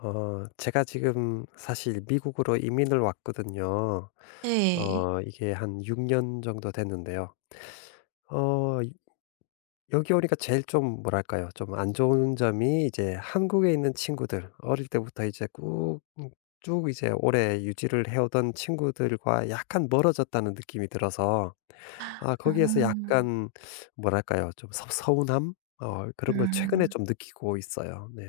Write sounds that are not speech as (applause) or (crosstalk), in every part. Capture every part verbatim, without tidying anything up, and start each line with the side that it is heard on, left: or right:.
left: 어 제가 지금 사실 미국으로 이민을 왔거든요.
right: 네.
left: 어 이게 한 육 년 정도 됐는데요. 어 이- 여기 오니까 제일 좀 뭐랄까요? 좀 안 좋은 점이 이제 한국에 있는 친구들 어릴 때부터 이제 꾹 음 쭉 이제 오래 유지를 해 오던 친구들과 약간 멀어졌다는 느낌이 들어서 아
right: 어.
left: 거기에서
right: 음.
left: 약간 뭐랄까요? 좀 섭 서운함? 어 그런 걸 최근에
right: 음,
left: 좀 느끼고 있어요. 네.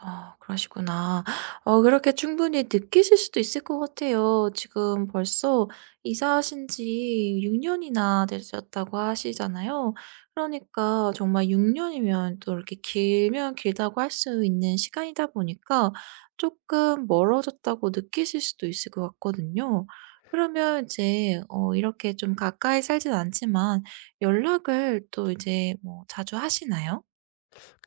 right: 아 그러시구나. 어 그렇게 충분히 느끼실 수도 있을 것 같아요. 지금 벌써 이사하신 지 육 년이나 되셨다고 하시잖아요. 그러니까 정말 육 년이면 또 이렇게 길면 길다고 할 수 있는 시간이다 보니까 조금 멀어졌다고 느끼실 수도 있을 것 같거든요. 그러면 이제 어 이렇게 좀 가까이 살진 않지만 연락을 또 이제 뭐 자주 하시나요?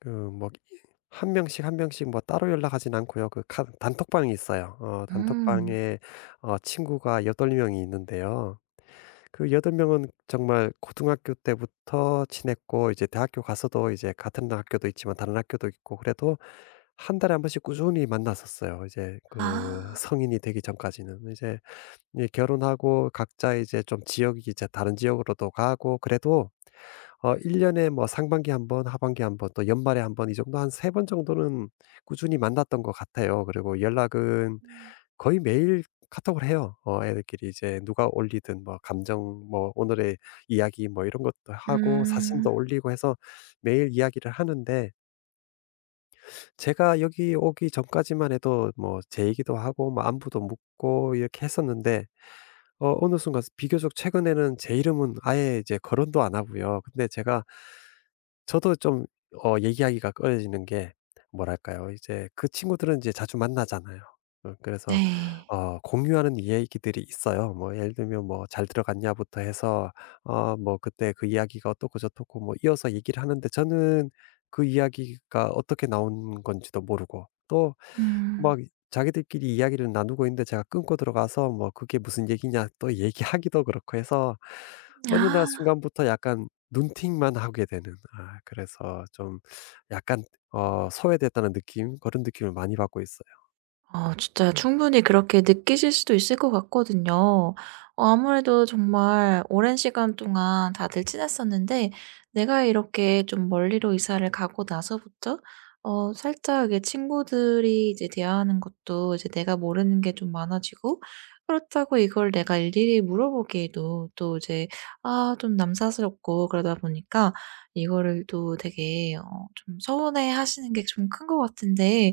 left: 그 뭐 한 명씩, 한 명씩 뭐 따로 연락하진 않고요. 그 카 단톡방이 있어요. 어
right: 음.
left: 단톡방에 어 친구가 여덟 명이 있는데요. 그 여덟 명은 정말 고등학교 때부터 친했고 이제 대학교 가서도 이제 같은 학교도 있지만 다른 학교도 있고 그래도 한 달에 한 번씩 꾸준히 만났었어요. 이제 그
right: 아.
left: 성인이 되기 전까지는. 이제 이제 결혼하고 각자 이제 좀 지역이 이제 다른 지역으로도 가고 그래도 어 일 년에 뭐 상반기 한 번, 하반기 한 번, 또 연말에 한번 이 정도 한 세 번 정도는 꾸준히 만났던 것 같아요. 그리고 연락은
right: 음.
left: 거의 매일 카톡을 해요. 어 애들끼리 이제 누가 올리든 뭐 감정 뭐 오늘의 이야기 뭐 이런 것도 하고
right: 음.
left: 사진도 올리고 해서 매일 이야기를 하는데 제가 여기 오기 전까지만 해도 뭐 제 얘기도 하고 뭐 안부도 묻고 이렇게 했었는데 어 어느 순간 비교적 최근에는 제 이름은 아예 이제 거론도 안 하고요. 근데 제가 저도 좀 어 얘기하기가 꺼려지는 게 뭐랄까요? 이제 그 친구들은 이제 자주 만나잖아요. 어 그래서
right: 네.
left: 어 공유하는 이야기들이 있어요. 뭐 예를 들면 뭐 "잘 들어갔냐?"부터 해서 어 뭐 그때 그 이야기가 어떻고 저떻고 뭐 이어서 얘기를 하는데 저는 그 이야기가 어떻게 나온 건지도 모르고 또
right: 음.
left: 막 자기들끼리 이야기를 나누고 있는데 제가 끊고 들어가서 뭐 "그게 무슨 얘기냐?" 또 얘기하기도 그렇고 해서 어느 날
right: 아.
left: 순간부터 약간 눈팅만 하게 되는 아 그래서 좀 약간 어 소외됐다는 느낌 그런 느낌을 많이 받고 있어요.
right: 어 진짜 충분히 그렇게 느끼실 수도 있을 것 같거든요. 어 아무래도 정말 오랜 시간 동안 다들 친했었는데 내가 이렇게 좀 멀리로 이사를 가고 나서부터 어 살짝 이게 친구들이 이제 대화하는 것도 이제 내가 모르는 게 좀 많아지고 그렇다고 이걸 내가 일일이 물어보기에도 또 이제 아 좀 남사스럽고 그러다 보니까 이거를 또 되게 어 좀 서운해하시는 게 좀 큰 것 같은데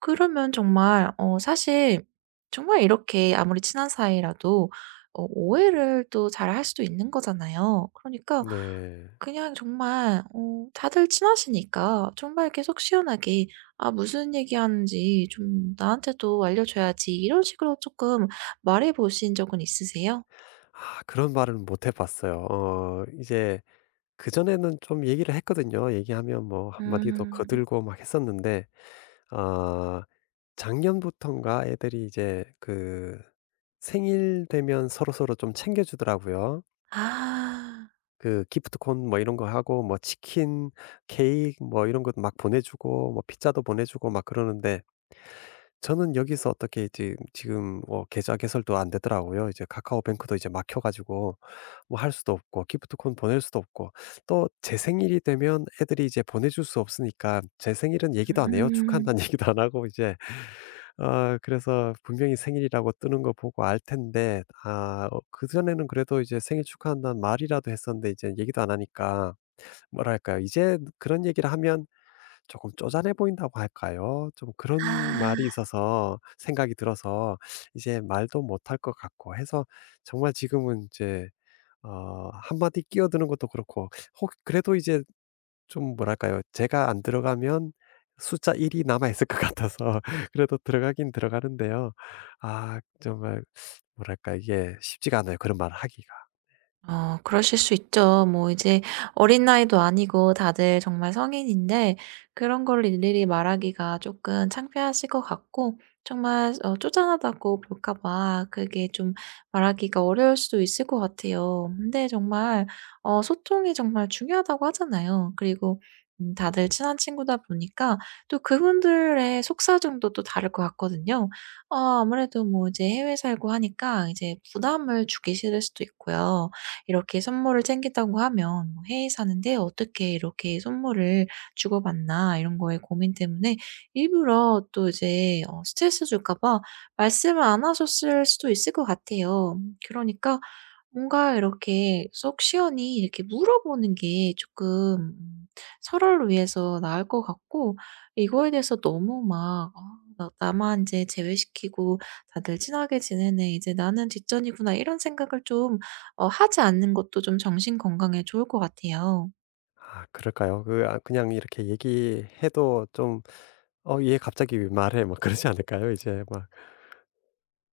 right: 그러면 정말 어 사실 정말 이렇게 아무리 친한 사이라도 어 오해를 또 잘할 수도 있는 거잖아요. 그러니까
left: 네.
right: 그냥 정말 어 다들 친하시니까 정말 이렇게 속 시원하게 "아 무슨 얘기하는지 좀 나한테도 알려줘야지." 이런 식으로 쪼끔 말해 보신 적은 있으세요?
left: 아 그런 말은 못 해 봤어요. 어 이제 그전에는 좀 얘기를 했거든요. 얘기하면 뭐 한마디 더
right: 음.
left: 거들고 막 했었는데 어 작년부터인가 애들이 이제 그 생일 되면 서로서로 좀 챙겨 주더라고요.
right: 아.
left: 그 기프트콘 뭐 이런 거 하고 뭐 치킨, 케이크 뭐 이런 것막 보내 주고 뭐 피자도 보내 주고 막 그러는데 저는 여기서 어떻게 이제 지금 뭐 계좌 개설도 안 되더라고요. 이제 카카오뱅크도 이제 막혀 가지고 뭐 할 수도 없고 기프트콘 보낼 수도 없고 또 제 생일이 되면 애들이 이제 보내줄 수 없으니까 제 생일은 얘기도
right: 음.
left: 안 해요.
right: 음.
left: 축하한다는 (laughs) 얘기도 안 하고 이제 아 그래서 분명히 생일이라고 뜨는 거 보고 알 텐데 아 어 그전에는 그래도 이제 생일 축하한다는 말이라도 했었는데 이제 얘기도 안 하니까 뭐랄까요. 이제 그런 얘기를 하면 조금 쪼잔해 보인다고 할까요? 좀 그런
right: 아.
left: 말이 있어서 생각이 들어서 이제 말도 못할 것 같고 해서 정말 지금은 이제 어 한마디 끼어드는 것도 그렇고 혹 그래도 이제 좀 뭐랄까요? 제가 안 들어가면 숫자 일이 남아있을 것 같아서 (laughs) 그래도 들어가긴 들어가는데요. 아 정말 뭐랄까 이게 쉽지가 않아요, 그런 말을 하기가.
right: 어 그러실 수 있죠. 뭐 이제 어린 나이도 아니고 다들 정말 성인인데 그런 걸 일일이 말하기가 조금 창피하실 것 같고 정말 어 쪼잔하다고 볼까 봐 그게 좀 말하기가 어려울 수도 있을 것 같아요. 근데 정말 어 소통이 정말 중요하다고 하잖아요. 그리고 음 다들 친한 친구다 보니까 또 그분들의 속사정도 또 다를 것 같거든요. 어 아무래도 뭐 이제 해외 살고 하니까 이제 부담을 주기 싫을 수도 있고요. 이렇게 선물을 챙긴다고 하면 뭐 해외 사는데 어떻게 이렇게 선물을 주고받나 이런 거에 고민 때문에 일부러 또 이제 어 스트레스 줄까 봐 말씀을 안 하셨을 수도 있을 것 같아요. 그러니까 뭔가 이렇게 속 시원히 이렇게 물어보는 게 조금 음 서로를 위해서 나을 것 같고 이거에 대해서 너무 막 '아 나 나만 이제 제외시키고 다들 친하게 지내네. 이제 나는 뒷전이구나.' 이런 생각을 좀 어 하지 않는 것도 좀 정신 건강에 좋을 것 같아요.
left: 아 그럴까요? 그 아 그냥 이렇게 얘기해도 좀 "어 얘 갑자기 왜 말해?" 막 그러지 않을까요? 이제 막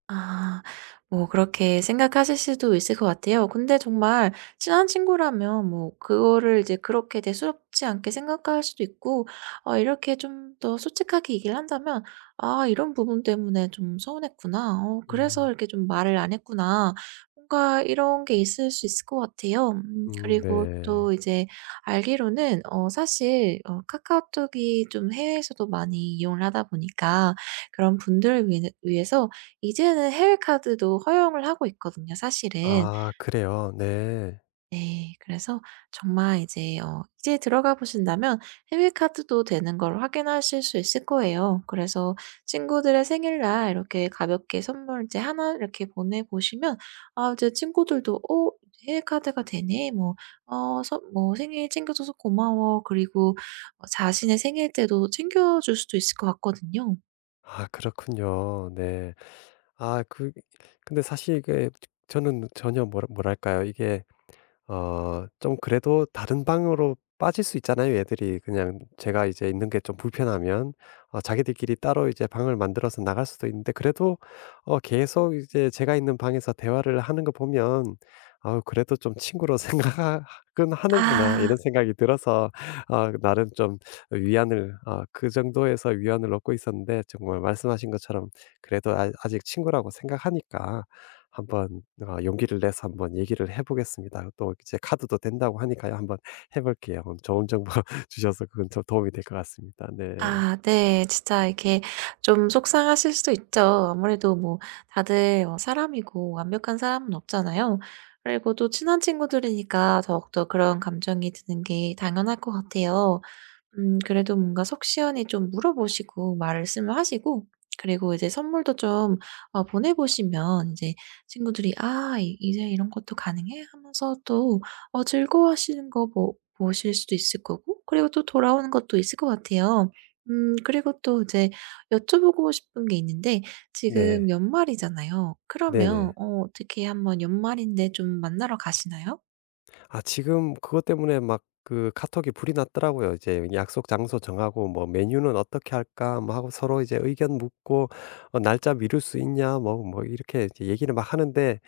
right: 아. 뭐 그렇게 생각하실 수도 있을 것 같아요. 근데 정말 친한 친구라면 뭐 그거를 이제 그렇게 대수롭지 않게 생각할 수도 있고 어 이렇게 좀 더 솔직하게 얘기를 한다면 '아 이런 부분 때문에 좀 서운했구나. 어 그래서
left: 음.
right: 이렇게 좀 말을 안 했구나.' 뭔가 이런 게 있을 수 있을 것 같아요. 음
left: 음
right: 그리고
left: 네.
right: 또 이제 알기로는 어 사실 어 카카오톡이 좀 해외에서도 많이 이용을 하다 보니까 그런 분들을 위 위해서 이제는 해외 카드도 허용을 하고 있거든요 사실은.
left: 아 그래요? 네.
right: 네. 그래서 정말 이제 어 이제 들어가 보신다면 해외 카드도 되는 걸 확인하실 수 있을 거예요. 그래서 친구들의 생일날 이렇게 가볍게 선물 이제 나 이렇게 보내 보시면 아 이제 친구들도 "어 해외 카드가 되네." 뭐 "어 선 뭐 생일 챙겨줘서 고마워." 그리고 어 자신의 생일 때도 챙겨줄 수도 있을 것 같거든요.
left: 아 그렇군요. 네. 아 그 근데 사실 이게 저는 전혀 뭐라 뭐랄까요? 이게 어 좀 그래도 다른 방으로 빠질 수 있잖아요 애들이. 그냥 제가 이제 있는 게 좀 불편하면 어 자기들끼리 따로 이제 방을 만들어서 나갈 수도 있는데 그래도 어
right: 음.
left: 계속 이제 제가 있는 방에서 대화를 하는 거 보면 아 그래도 좀 친구로 (laughs) 생각은 하는구나.'
right: 아.
left: 이런 생각이 들어서 어 나름 좀 위안을 어, 그 정도에서 위안을 얻고 있었는데 정말 말씀하신 것처럼 그래도 아 아직 친구라고 생각하니까 한번 아 용기를 내서 한번 얘기를 해 보겠습니다. 또 이제 카드도 된다고 하니까요. 한번 해 볼게요. 오늘 좋은 정보 (laughs) 주셔서 그건 좀 도움이 될 것 같습니다. 네.
right: 아 네. 진짜 이렇게 좀 속상하실 수도 있죠. 아무래도 뭐 다들 어 사람이고 완벽한 사람은 없잖아요. 그리고 또 친한 친구들이니까 더욱더 그런 감정이 드는 게 당연할 것 같아요. 음 그래도 뭔가 속 시원히 좀 물어보시고 말씀을 하시고 그리고 이제 선물도 좀 어 보내 보시면 이제 친구들이 '아 이 이제 이런 것도 가능해?' 하면서 또 어 즐거워하시는 거 보 보실 수도 있을 거고 그리고 또 돌아오는 것도 있을 것 같아요. 음 그리고 또 이제 여쭤보고 싶은 게 있는데
left: 네.
right: 지금 연말이잖아요. 그러면
left: 네네.
right: 어 어떻게 한번 연말인데 좀 만나러 가시나요?
left: 아 지금 그것 때문에 막 그 카톡이 불이 났더라고요. 이제 약속 장소 정하고 뭐 '메뉴는 어떻게 할까?' 뭐 하고 서로 이제 의견 묻고 어 "날짜 미룰 수 있냐?" 뭐 뭐 이렇게 이제 얘기를 막 하는데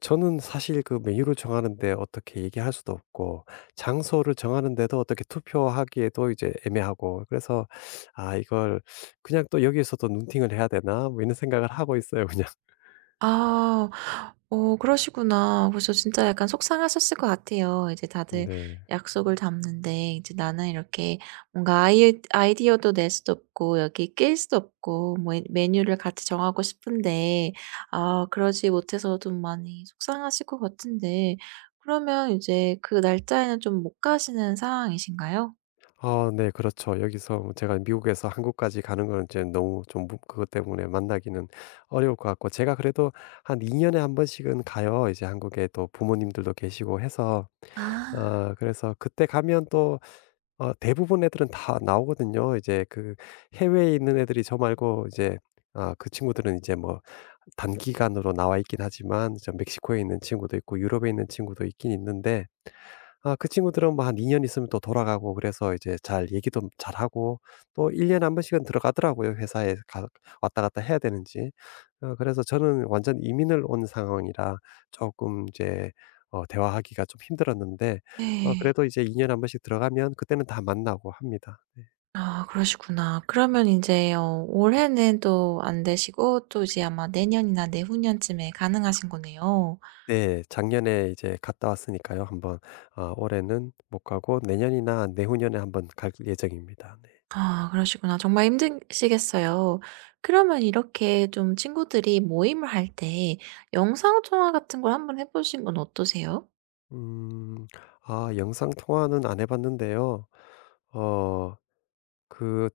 left: 저는 사실 그 메뉴를 정하는데 어떻게 얘기할 수도 없고 장소를 정하는데도 어떻게 투표하기에도 이제 애매하고 그래서 '아 이걸 그냥 또 여기에서도 눈팅을 해야 되나?' 뭐 이런 생각을 하고 있어요 그냥. (laughs)
right: 아. 어 그러시구나. 그래서 진짜 약간 속상하셨을 것 같아요. 이제 다들
left: 네.
right: 약속을 잡는데 이제 나는 이렇게 뭔가 아이 아이디어도 낼 수도 없고 여기 낄 수도 없고 뭐 이 메뉴를 같이 정하고 싶은데 아 그러지 못해서 좀 많이 속상하실 것 같은데 그러면 이제 그 날짜에는 좀 못 가시는 상황이신가요?
left: 아 네 그렇죠. 여기서 뭐 제가 미국에서 한국까지 가는 건 이제 너무 좀 무 그것 때문에 만나기는 어려울 것 같고 제가 그래도 한 이 년에 한 번씩은 가요. 이제 한국에 또 부모님들도 계시고 해서.
right: 아.
left: 아 그래서 그때 가면 또 아 대부분 애들은 다 나오거든요. 이제 그 해외에 있는 애들이 저 말고 이제 아 그 친구들은 이제 뭐 단기간으로 나와 있긴 하지만 저 멕시코에 있는 친구도 있고 유럽에 있는 친구도 있긴 있는데 아 그 친구들은 뭐 한 이 년 있으면 또 돌아가고 그래서 이제 잘 얘기도 잘하고 또 일 년에 한 번씩은 들어가더라고요, 회사에 가 왔다 갔다 해야 되는지. 어 그래서 저는 완전 이민을 온 상황이라 조금 이제 어 대화하기가 좀 힘들었는데 어
right: 네.
left: 그래도 이제 이 년에 한 번씩 들어가면 그때는 다 만나고 합니다. 네.
right: 아 그러시구나. 그러면 이제 어 올해는 또 안 되시고 또 이제 아마 내년이나 내후년쯤에 가능하신 거네요.
left: 네. 작년에 이제 갔다 왔으니까요 한 번. 아 올해는 못 가고 내년이나 내후년에 한번 갈 예정입니다. 네.
right: 아 그러시구나. 정말 힘드시겠어요. 그러면 이렇게 좀 친구들이 모임을 할 때 영상 통화 같은 걸 한번 해 보신 건 어떠세요?
left: 음. 아 영상 통화는 안해 봤는데요. 어 그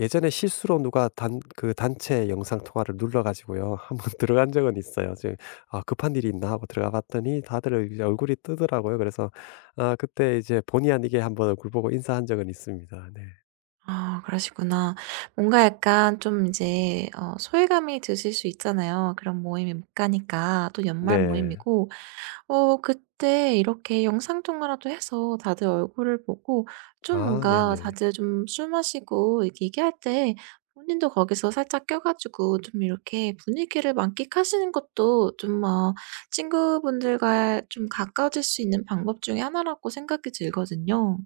left: 예전에 실수로 누가 단 그 단체 영상 통화를 눌러 가지고요. 한번 (laughs) 들어간 적은 있어요. 지금 '아 급한 일이 있나?' 하고 들어가 봤더니 다들 이제 얼굴이 뜨더라고요. 그래서 아 그때 이제 본의 아니게 한번 얼굴 보고 인사한 적은 있습니다. 네.
right: 아 그러시구나. 뭔가 약간 좀 이제 어 소외감이 드실 수 있잖아요. 그런 모임에 못 가니까. 또 연말
left: 네.
right: 모임이고 어 그때 이렇게 영상 통화라도 해서 다들 얼굴을 보고 좀
left: 아
right: 뭔가
left: 네네.
right: 다들 좀 술 마시고 이렇게 얘기할 때 본인도 거기서 살짝 껴 가지고 좀 이렇게 분위기를 만끽하시는 것도 좀 어 친구분들과 좀 가까워질 수 있는 방법 중에 하나라고 생각이 들거든요.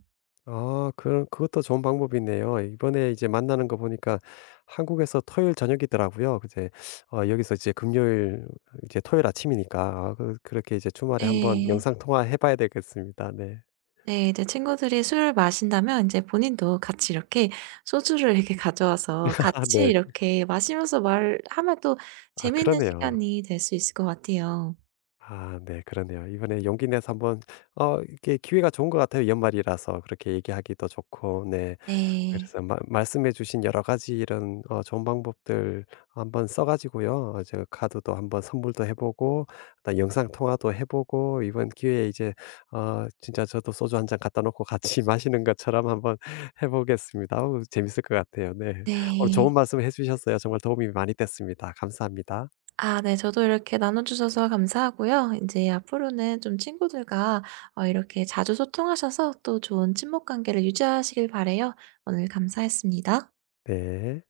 left: 아 그런 그것도 좋은 방법이네요. 이번에 이제 만나는 거 보니까 한국에서 토요일 저녁이더라고요. 이제 어 여기서 이제 금요일 이제 토요일 아침이니까 아 그 그렇게 이제 주말에 한번
right: 네.
left: 영상 통화해 봐야 되겠습니다. 네.
right: 네. 이제 친구들이 술을 마신다면 이제 본인도 같이 이렇게 소주를 이렇게 가져와서
left: (laughs) 아,
right: 같이
left: 네.
right: 이렇게 마시면서 말하면 또
left: 아
right: 재미있는
left: 그러네요.
right: 시간이 될 수 있을 것 같아요.
left: 아 네 그러네요. 이번에 용기 내서 한번 어 이게 기회가 좋은 것 같아요. 연말이라서 그렇게 얘기하기도 좋고. 네.
right: 네.
left: 그래서 마 말씀해 주신 여러 가지 이런 어 좋은 방법들 한번 써 가지고요. 어 저 카드도 한번 선물도 해 보고 그다음 영상 통화도 해 보고 이번 기회에 이제 어 진짜 저도 소주 한 잔 갖다 놓고 같이 (laughs) 마시는 것처럼 한번 (laughs) 해 보겠습니다. 어우 재밌을 것 같아요. 네. 오늘 좋은
right: 네.
left: 말씀 해 주셨어요. 정말 도움이 많이 됐습니다. 감사합니다.
right: 아 네. 저도 이렇게 나눠 주셔서 감사하고요. 이제 앞으로는 좀 친구들과 어 이렇게 자주 소통하셔서 또 좋은 친목 관계를 유지하시길 바래요. 오늘 감사했습니다.
left: 네.